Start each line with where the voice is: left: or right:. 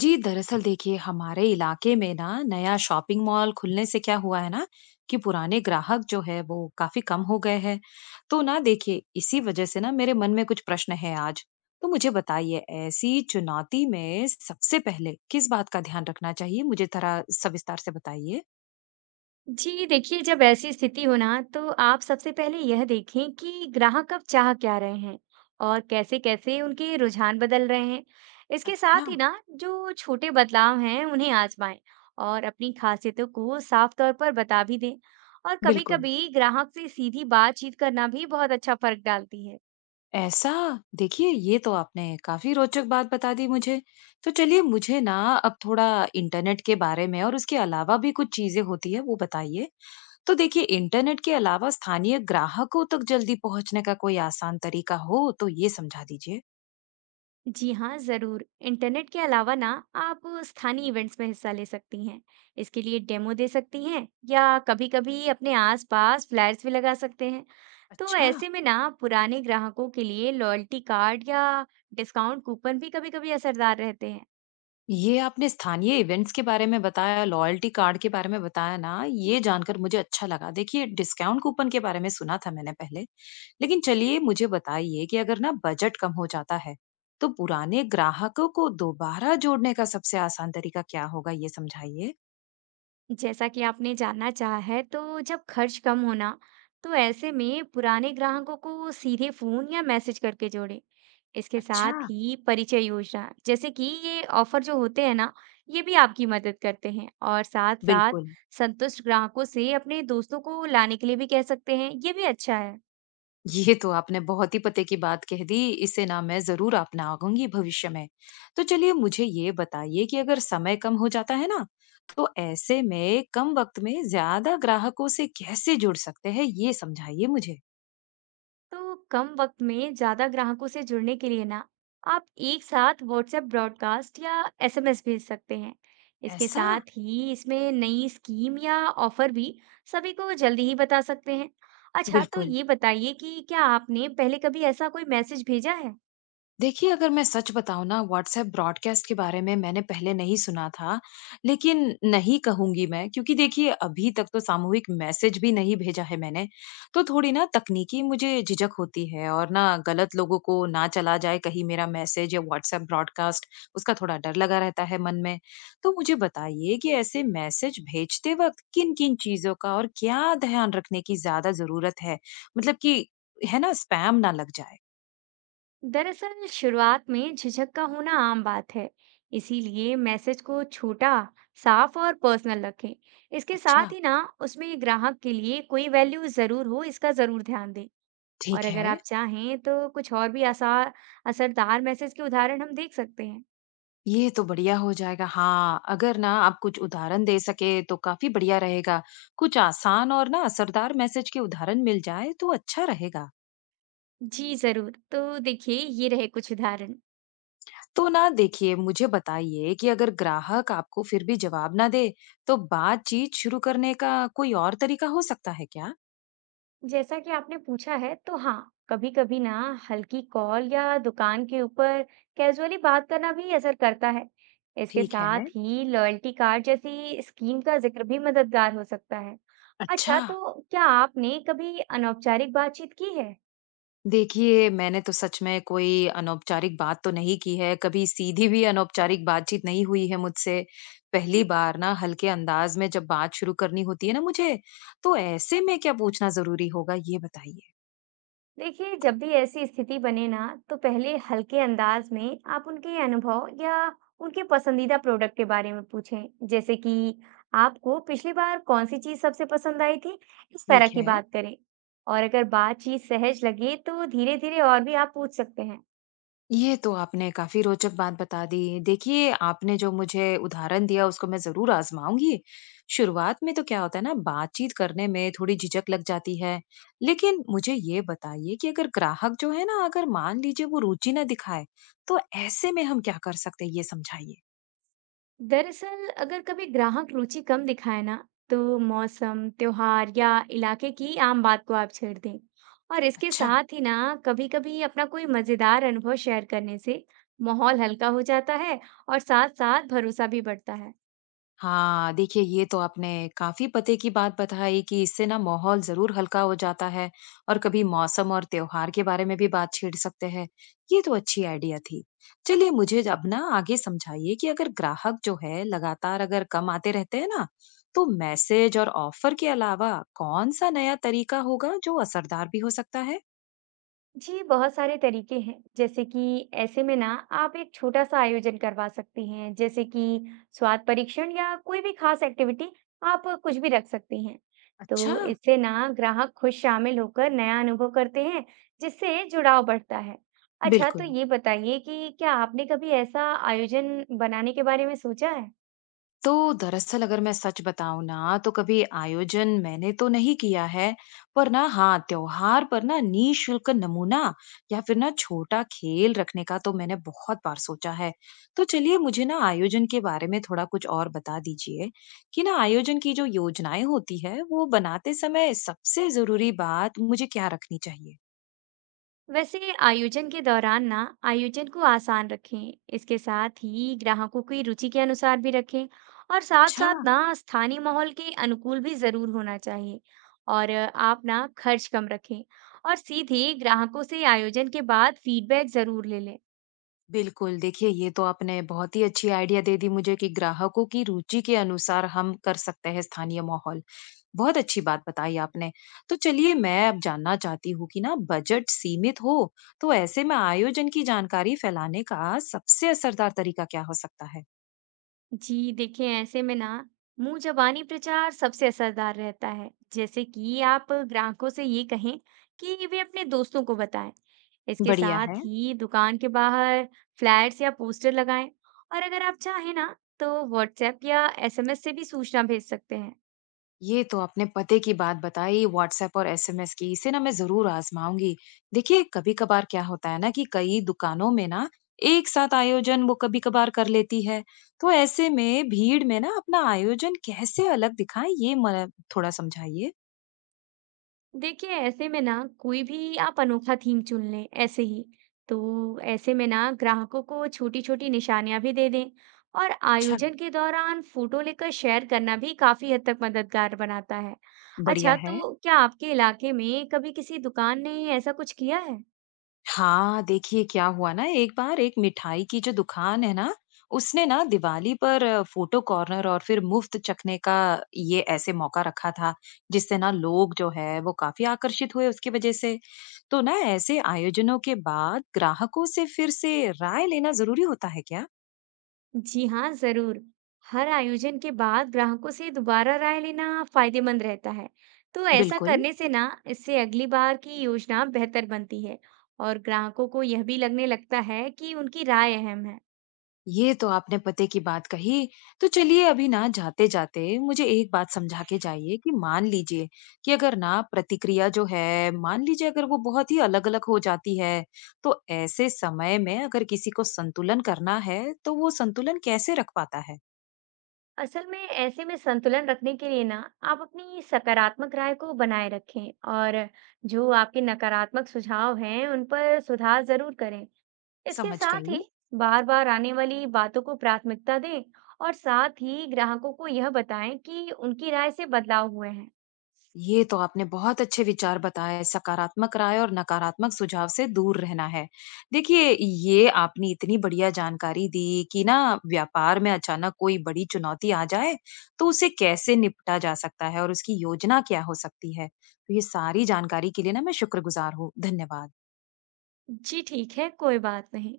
left: जी, दरअसल देखिए हमारे इलाके में ना नया शॉपिंग मॉल खुलने से क्या हुआ है ना कि पुराने ग्राहक जो है वो काफी कम हो गए हैं। तो ना देखिए इसी वजह से ना मेरे मन में कुछ प्रश्न है आज। तो मुझे बताइए, ऐसी चुनौती में सबसे पहले किस बात का ध्यान रखना चाहिए, मुझे थोड़ा सविस्तार से बताइए।
right: जी देखिए, जब ऐसी स्थिति हो ना, तो आप सबसे पहले यह देखें कि ग्राहक अब चाह क्या रहे हैं और कैसे-कैसे उनके रुझान बदल रहे हैं। इसके
left: अच्छा।
right: साथ ही ना, जो छोटे बदलाव हैं, उन्हें आजमाएं और अपनी खासियतों को साफ तौर पर बता भी दें। और
left: बिल्कुल।
right: कभी-कभी ग्राहक से सीधी बातचीत करना भी बहुत अच्छा फर्क डालती है।
left: ऐसा। देखिए ये तो आपने काफी रोचक बात बता दी मुझे। तो चलिए मुझे ना अब थोड़ा इंटरनेट के बारे में और उसके अलावा भी कुछ चीजें होती है वो बताइए। तो देखिए इंटरनेट के अलावा स्थानीय ग्राहकों तक जल्दी पहुंचने का कोई आसान तरीका हो तो ये समझा दीजिए।
right: जी हाँ ज़रूर, इंटरनेट के अलावा ना आप स्थानीय इवेंट्स में हिस्सा ले सकती हैं। इसके लिए डेमो दे सकती हैं या कभी-कभी अपने आसपास फ्लायर्स भी लगा सकते हैं। तो
left: अच्छा।
right: ऐसे में ना पुराने ग्राहकों के लिए लॉयल्टी कार्ड या डिस्काउंट कूपन भी कभी-कभी असरदार रहते हैं।
left: ये आपने स्थानीय इवेंट्स के बारे में बताया, लॉयल्टी कार्ड के बारे में बताया ना, ये जानकर मुझे अच्छा लगा। देखिए डिस्काउंट कूपन के बारे में सुना था मैंने पहले, लेकिन चलिए मुझे बताइए कि अगर ना बजट कम हो जाता है तो पुराने ग्राहकों को दोबारा जोड़ने का सबसे आसान तरीका क्या होगा, ये समझाइए।
right: जैसा कि आपने जानना चाहा है, तो जब खर्च कम होना, तो ऐसे में पुराने ग्राहकों को सीधे फोन या मैसेज करके जोड़ें। इसके
left: अच्छा।
right: साथ ही परिचय योजना, जैसे कि ये ऑफर जो होते हैं ना, ये भी आपकी मदद करते हैं। और साथ साथ
left: बिल्कुल।
right: संतुष्ट ग्राहकों से अपने दोस्तों को लाने के लिए भी कह सकते हैं, ये भी अच्छा है।
left: ये तो आपने बहुत ही पते की बात कह दी। इसे ना मैं जरूर अपनाऊंगी भविष्य में। तो चलिए मुझे ये बताइए कि अगर समय कम हो जाता है ना, तो ऐसे में कम वक्त में ज्यादा ग्राहकों से कैसे जुड़ सकते हैं, ये समझाइए मुझे।
right: तो कम वक्त में ज्यादा ग्राहकों से जुड़ने के लिए ना, आप एक साथ व्हाट्सएप ब्रॉडकास्ट या एसएमएस भेज सकते हैं। इसके
left: ऐसा।
right: साथ ही इसमें नई स्कीम या ऑफर भी सभी को जल्दी ही बता सकते हैं। अच्छा, तो
left: बिल्कुल।
right: ये बताइए कि क्या आपने पहले कभी ऐसा कोई मैसेज भेजा है?
left: देखिए, अगर मैं सच बताऊँ ना व्हाट्सएप ब्रॉडकास्ट के बारे में मैंने पहले नहीं सुना था, लेकिन नहीं कहूँगी मैं क्योंकि देखिए अभी तक तो सामूहिक मैसेज भी नहीं भेजा है मैंने। तो थोड़ी ना तकनीकी मुझे झिझक होती है और ना गलत लोगों को ना चला जाए कहीं मेरा मैसेज या व्हाट्सएप ब्रॉडकास्ट, उसका थोड़ा डर लगा रहता है मन में। तो मुझे बताइए कि ऐसे मैसेज भेजते वक़्त किन-किन चीज़ों का और क्या ध्यान रखने की ज़्यादा ज़रूरत है? मतलब कि है ना, स्पैम ना लग जाए?
right: दरअसल, शुरुआत में झिझक का होना आम बात है। इसीलिए मैसेज को छोटा, साफ और पर्सनल रखें। इसके
left: अच्छा।
right: साथ ही ना, उसमें ग्राहक के लिए कोई वैल्यू जरूर हो, इसका जरूर ध्यान दें।
left: ठीक
right: और अगर
left: है।
right: आप चाहें तो कुछ और भी आसार असरदार मैसेज के उदाहरण हम देख सकते हैं।
left: ये तो बढ़िया हो जाएगा। हाँ, अगर ना आप कुछ उदाहरण दे सके तो काफ़ी बढ़िया रहेगा। कुछ आसान और ना असरदार मैसेज के उदाहरण मिल जाए तो अच्छा रहेगा।
right: जी जरूर, तो देखिए ये रहे कुछ उदाहरण।
left: तो ना देखिए मुझे बताइए कि अगर ग्राहक आपको फिर भी जवाब ना दे तो बातचीत शुरू करने का कोई और तरीका हो सकता है क्या?
right: जैसा कि आपने पूछा है, तो हाँ, कभी कभी ना हल्की कॉल या दुकान के ऊपर कैजुअली बात करना भी असर करता है। इसके
left: ठीक है।
right: साथ ही लॉयल्टी कार्ड जैसी स्कीम का जिक्र भी मददगार हो सकता है।
left: अच्छा।
right: अच्छा, तो क्या आपने कभी अनौपचारिक बातचीत की है?
left: देखिए, मैंने तो सच में कोई अनौपचारिक बात तो नहीं की है, कभी सीधी भी अनौपचारिक बातचीत नहीं हुई है मुझसे। पहली बार ना हल्के अंदाज़ में जब बात शुरू करनी होती है ना मुझे, तो ऐसे में क्या पूछना ज़रूरी होगा, ये बताइए?
right: देखिए, जब भी ऐसी स्थिति बने ना, तो पहले हल्के अंदाज में आप उनके अनुभव या उनके पसंदीदा प्रोडक्ट के बारे में पूछें। जैसे कि आपको पिछली बार कौन सी चीज सबसे पसंद आई थी, इस
left: ठीक
right: तरह की
left: है।
right: बात करें। और अगर बातचीत सहज लगे तो धीरे धीरे और भी आप पूछ सकते हैं।
left: ये तो आपने काफी रोचक बात बता दी। देखिए, आपने जो मुझे उदाहरण दिया उसको मैं जरूर आजमाऊंगी। शुरुआत में तो क्या होता है ना, बातचीत करने में थोड़ी झिझक लग जाती है। लेकिन मुझे ये बताइए कि अगर ग्राहक जो है ना, अगर मान लीजिए वो रुचि ना दिखाए, तो ऐसे में हम क्या कर सकते हैं? ये समझाइए।
right: दरअसल, अगर कभी ग्राहक रुचि कम दिखाए ना, तो मौसम, त्योहार या इलाके की आम बात को आप छेड़ दें। और इसके
left: अच्छा।
right: साथ ही ना, कभी-कभी अपना कोई मजेदार अनुभव शेयर करने से माहौल हल्का हो जाता है और साथ-साथ भरोसा भी बढ़ता है।
left: हाँ, देखिए ये तो आपने काफी पते की बात बताई कि इससे ना माहौल जरूर हल्का हो जाता है और कभी मौसम और त्योहार के बारे में भी बात छेड़ सकते हैं। ये तो अच्छी आइडिया थी। चलिए मुझे अब ना आगे समझाइए कि अगर ग्राहक जो है लगातार अगर कम आते रहते हैं ना, तो मैसेज और ऑफर के अलावा कौन सा नया तरीका होगा जो असरदार भी हो सकता है।
right: जी बहुत सारे तरीके हैं, जैसे कि ऐसे में ना आप एक छोटा सा आयोजन करवा सकती हैं, जैसे कि स्वाद परीक्षण या कोई भी खास एक्टिविटी आप कुछ भी रख सकती हैं।
left: अच्छा।
right: तो इससे ना ग्राहक खुद शामिल होकर नया अनुभव करते हैं, जिससे जुड़ाव बढ़ता है। अच्छा, तो
left: बिल्कुल।
right: ये बताइए कि क्या आपने कभी ऐसा आयोजन बनाने के बारे में सोचा है?
left: तो दरअसल अगर मैं सच बताऊं ना तो कभी आयोजन मैंने तो नहीं किया है, पर ना हाँ, त्योहार पर ना निशुल्क नमूना या फिर ना छोटा खेल रखने का तो मैंने बहुत बार सोचा है। तो चलिए मुझे ना आयोजन के बारे में थोड़ा कुछ और बता दीजिए कि ना आयोजन की जो योजनाएं होती है वो बनाते समय सबसे जरूरी बात मुझे क्या रखनी चाहिए।
right: वैसे आयोजन के दौरान ना, आयोजन को आसान रखें, इसके साथ ही ग्राहकों की रुचि के अनुसार भी रखें। और साथ
left: अच्छा।
right: साथ ना स्थानीय माहौल के अनुकूल भी जरूर होना चाहिए। और आप ना खर्च कम रखें और सीधे ग्राहकों से आयोजन के बाद फीडबैक जरूर ले लें।
left: बिल्कुल, देखिए ये तो आपने बहुत ही अच्छी आइडिया दे दी मुझे कि ग्राहकों की रुचि के अनुसार हम कर सकते हैं स्थानीय माहौल। बहुत अच्छी बात बताई आपने। तो चलिए मैं अब जानना चाहती हूँ कि ना बजट सीमित हो, तो ऐसे में आयोजन की जानकारी फैलाने का सबसे असरदार तरीका क्या हो सकता है?
right: जी देखिए, ऐसे में ना मुंह जबानी प्रचार सबसे असरदार रहता है। जैसे कि आप ग्राहकों से ये कहें कि वे अपने दोस्तों को बताएं। इसके
left: बढ़िया
right: साथ
left: है।
right: ही दुकान के बाहर फ्लैट्स या पोस्टर लगाएं। और अगर आप चाहें ना, तो व्हाट्सएप या एसएमएस से भी सूचना भेज सकते हैं।
left: ये तो आपने पते की बात बताई व्हाट्सएप और एसएमएस की, इसे ना मैं जरूर आजमाऊंगी। देखिए कभी कभार क्या होता है ना कि कई दुकानों में ना एक साथ आयोजन वो कभी कभार कर लेती है। तो ऐसे में भीड़ में ना अपना आयोजन कैसे अलग दिखाएं, ये थोड़ा समझाइए।
right: देखिए, ऐसे में ना कोई भी आप अनोखा थीम चुन लें, ऐसे ही तो ऐसे में ना ग्राहकों को छोटी छोटी निशानियां भी दे दें। और
left: अच्छा।
right: आयोजन के दौरान फोटो लेकर शेयर करना भी काफी हद तक मददगार बनाता है।
left: बढ़िया
right: अच्छा,
left: है।
right: तो क्या आपके इलाके में कभी किसी दुकान ने ऐसा कुछ किया है?
left: हाँ, देखिए क्या हुआ ना, एक बार एक मिठाई की जो दुकान है ना, उसने ना दिवाली पर फोटो कॉर्नर और फिर मुफ्त चखने का ये ऐसे मौका रखा था, जिससे ना लोग जो है वो काफ़ी आकर्षित हुए उसकी वजह से। तो ना ऐसे आयोजनों के बाद ग्राहकों से फिर से राय लेना ज़रूरी होता है क्या?
right: जी हाँ, जरूर। हर आयोजन के बाद ग्राहकों से दोबारा राय लेना फायदेमंद रहता है। तो ऐसा
left: बिल्कुल।
right: करने से ना, इससे अगली बार की योजना बेहतर बनती है और ग्राहकों को यह भी लगने लगता है कि उनकी राय अहम है।
left: ये तो आपने पते की बात कही। तो चलिए अभी ना जाते-जाते मुझे एक बात समझा के जाइए कि मान लीजिए कि अगर ना प्रतिक्रिया जो है, मान लीजिए अगर वो बहुत ही अलग-अलग हो जाती है, तो ऐसे समय में अगर किसी को संतुलन करना है, तो वो संतुलन कैसे रख पाता है?
right: असल में ऐसे में संतुलन रखने के लिए ना, आप अपनी सकारात्मक राय को बनाए रखें और जो आपके नकारात्मक सुझाव हैं उन पर सुधार जरूर करें। इसके
left: समझ
right: साथ ही
left: गई।
right: बार बार आने वाली बातों को प्राथमिकता दें और साथ ही ग्राहकों को यह बताएं कि उनकी राय से बदलाव हुए हैं।
left: ये तो आपने बहुत अच्छे विचार बताए, सकारात्मक राय और नकारात्मक सुझाव से दूर रहना है। देखिए, ये आपने इतनी बढ़िया जानकारी दी कि ना व्यापार में अचानक कोई बड़ी चुनौती आ जाए, तो उसे कैसे निपटा जा सकता है और उसकी योजना क्या हो सकती है। तो ये सारी जानकारी के लिए ना मैं शुक्रगुजार हूँ। धन्यवाद।
right: जी ठीक है, कोई बात नहीं।